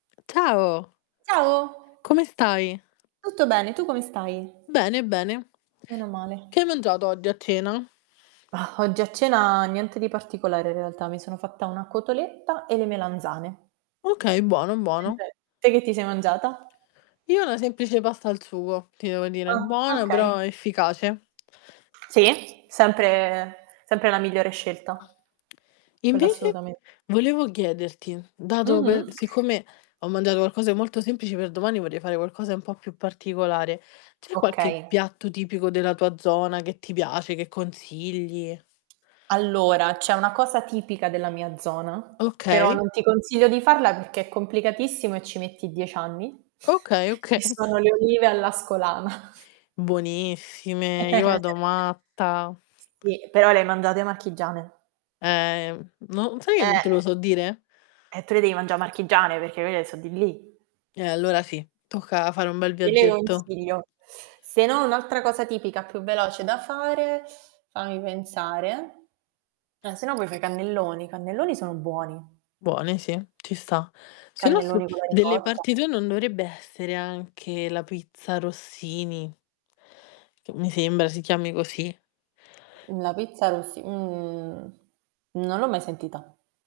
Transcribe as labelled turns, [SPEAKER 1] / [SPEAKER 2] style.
[SPEAKER 1] Ciao.
[SPEAKER 2] Ciao.
[SPEAKER 1] Come stai?
[SPEAKER 2] Tutto bene. Tu come stai?
[SPEAKER 1] Bene, bene.
[SPEAKER 2] Meno male.
[SPEAKER 1] Che hai mangiato oggi a cena?
[SPEAKER 2] Ah, oggi a cena niente di particolare in realtà, mi sono fatta una cotoletta e le melanzane.
[SPEAKER 1] Okay, buono, buono.
[SPEAKER 2] [unintelligible] Te che ti sei mangiata?
[SPEAKER 1] Io una semplice pasta al sugo, ti devo dire,
[SPEAKER 2] Ah,
[SPEAKER 1] buona
[SPEAKER 2] okay.
[SPEAKER 1] però efficace.
[SPEAKER 2] Sì, sempre sempre la migliore scelta. Quella
[SPEAKER 1] Invece
[SPEAKER 2] assolutamen
[SPEAKER 1] volevo chiederti, dato pe
[SPEAKER 2] Mh-mh.
[SPEAKER 1] siccome ho mangiato qualcosa di molto semplice, per domani vorrei fare qualcosa un po' più particolare, c'è qualche
[SPEAKER 2] Okay.
[SPEAKER 1] piatto tipico della tua zona che ti piace, che consigli?
[SPEAKER 2] Allora, c'è una cosa tipica della mia zona, però
[SPEAKER 1] Okay.
[SPEAKER 2] non ti consiglio di farla perché è complicatissimo e ci metti 10 anni,
[SPEAKER 1] Okay
[SPEAKER 2] che
[SPEAKER 1] okay.
[SPEAKER 2] sono le olive all'ascolana.
[SPEAKER 1] Buonissime, io vado matta.
[SPEAKER 2] Sì, però le hai mangiate marchigiane.
[SPEAKER 1] Eh, no sai che non te lo
[SPEAKER 2] Eh.
[SPEAKER 1] so dire?
[SPEAKER 2] E tu le devi mangià marchigiane, perché quelle so di lì.
[SPEAKER 1] Eh allora sì, tocca fare un bel
[SPEAKER 2] Te le
[SPEAKER 1] viaggetto.
[SPEAKER 2] consiglio. Se no un'altra cosa tipica più veloce da fare, fammi pensare, eh se no puoi fa' i cannelloni. I cannelloni sono buoni.
[SPEAKER 1] Buone sì, ci sta. Se no su
[SPEAKER 2] Cannelloni con la
[SPEAKER 1] delle
[SPEAKER 2] ricotta.
[SPEAKER 1] parti tue non dovrebbe essere anche la pizza Rossini? Che mi sembra si chiami così.
[SPEAKER 2] La pizza rossi mhmm, non l'ho mai sentita.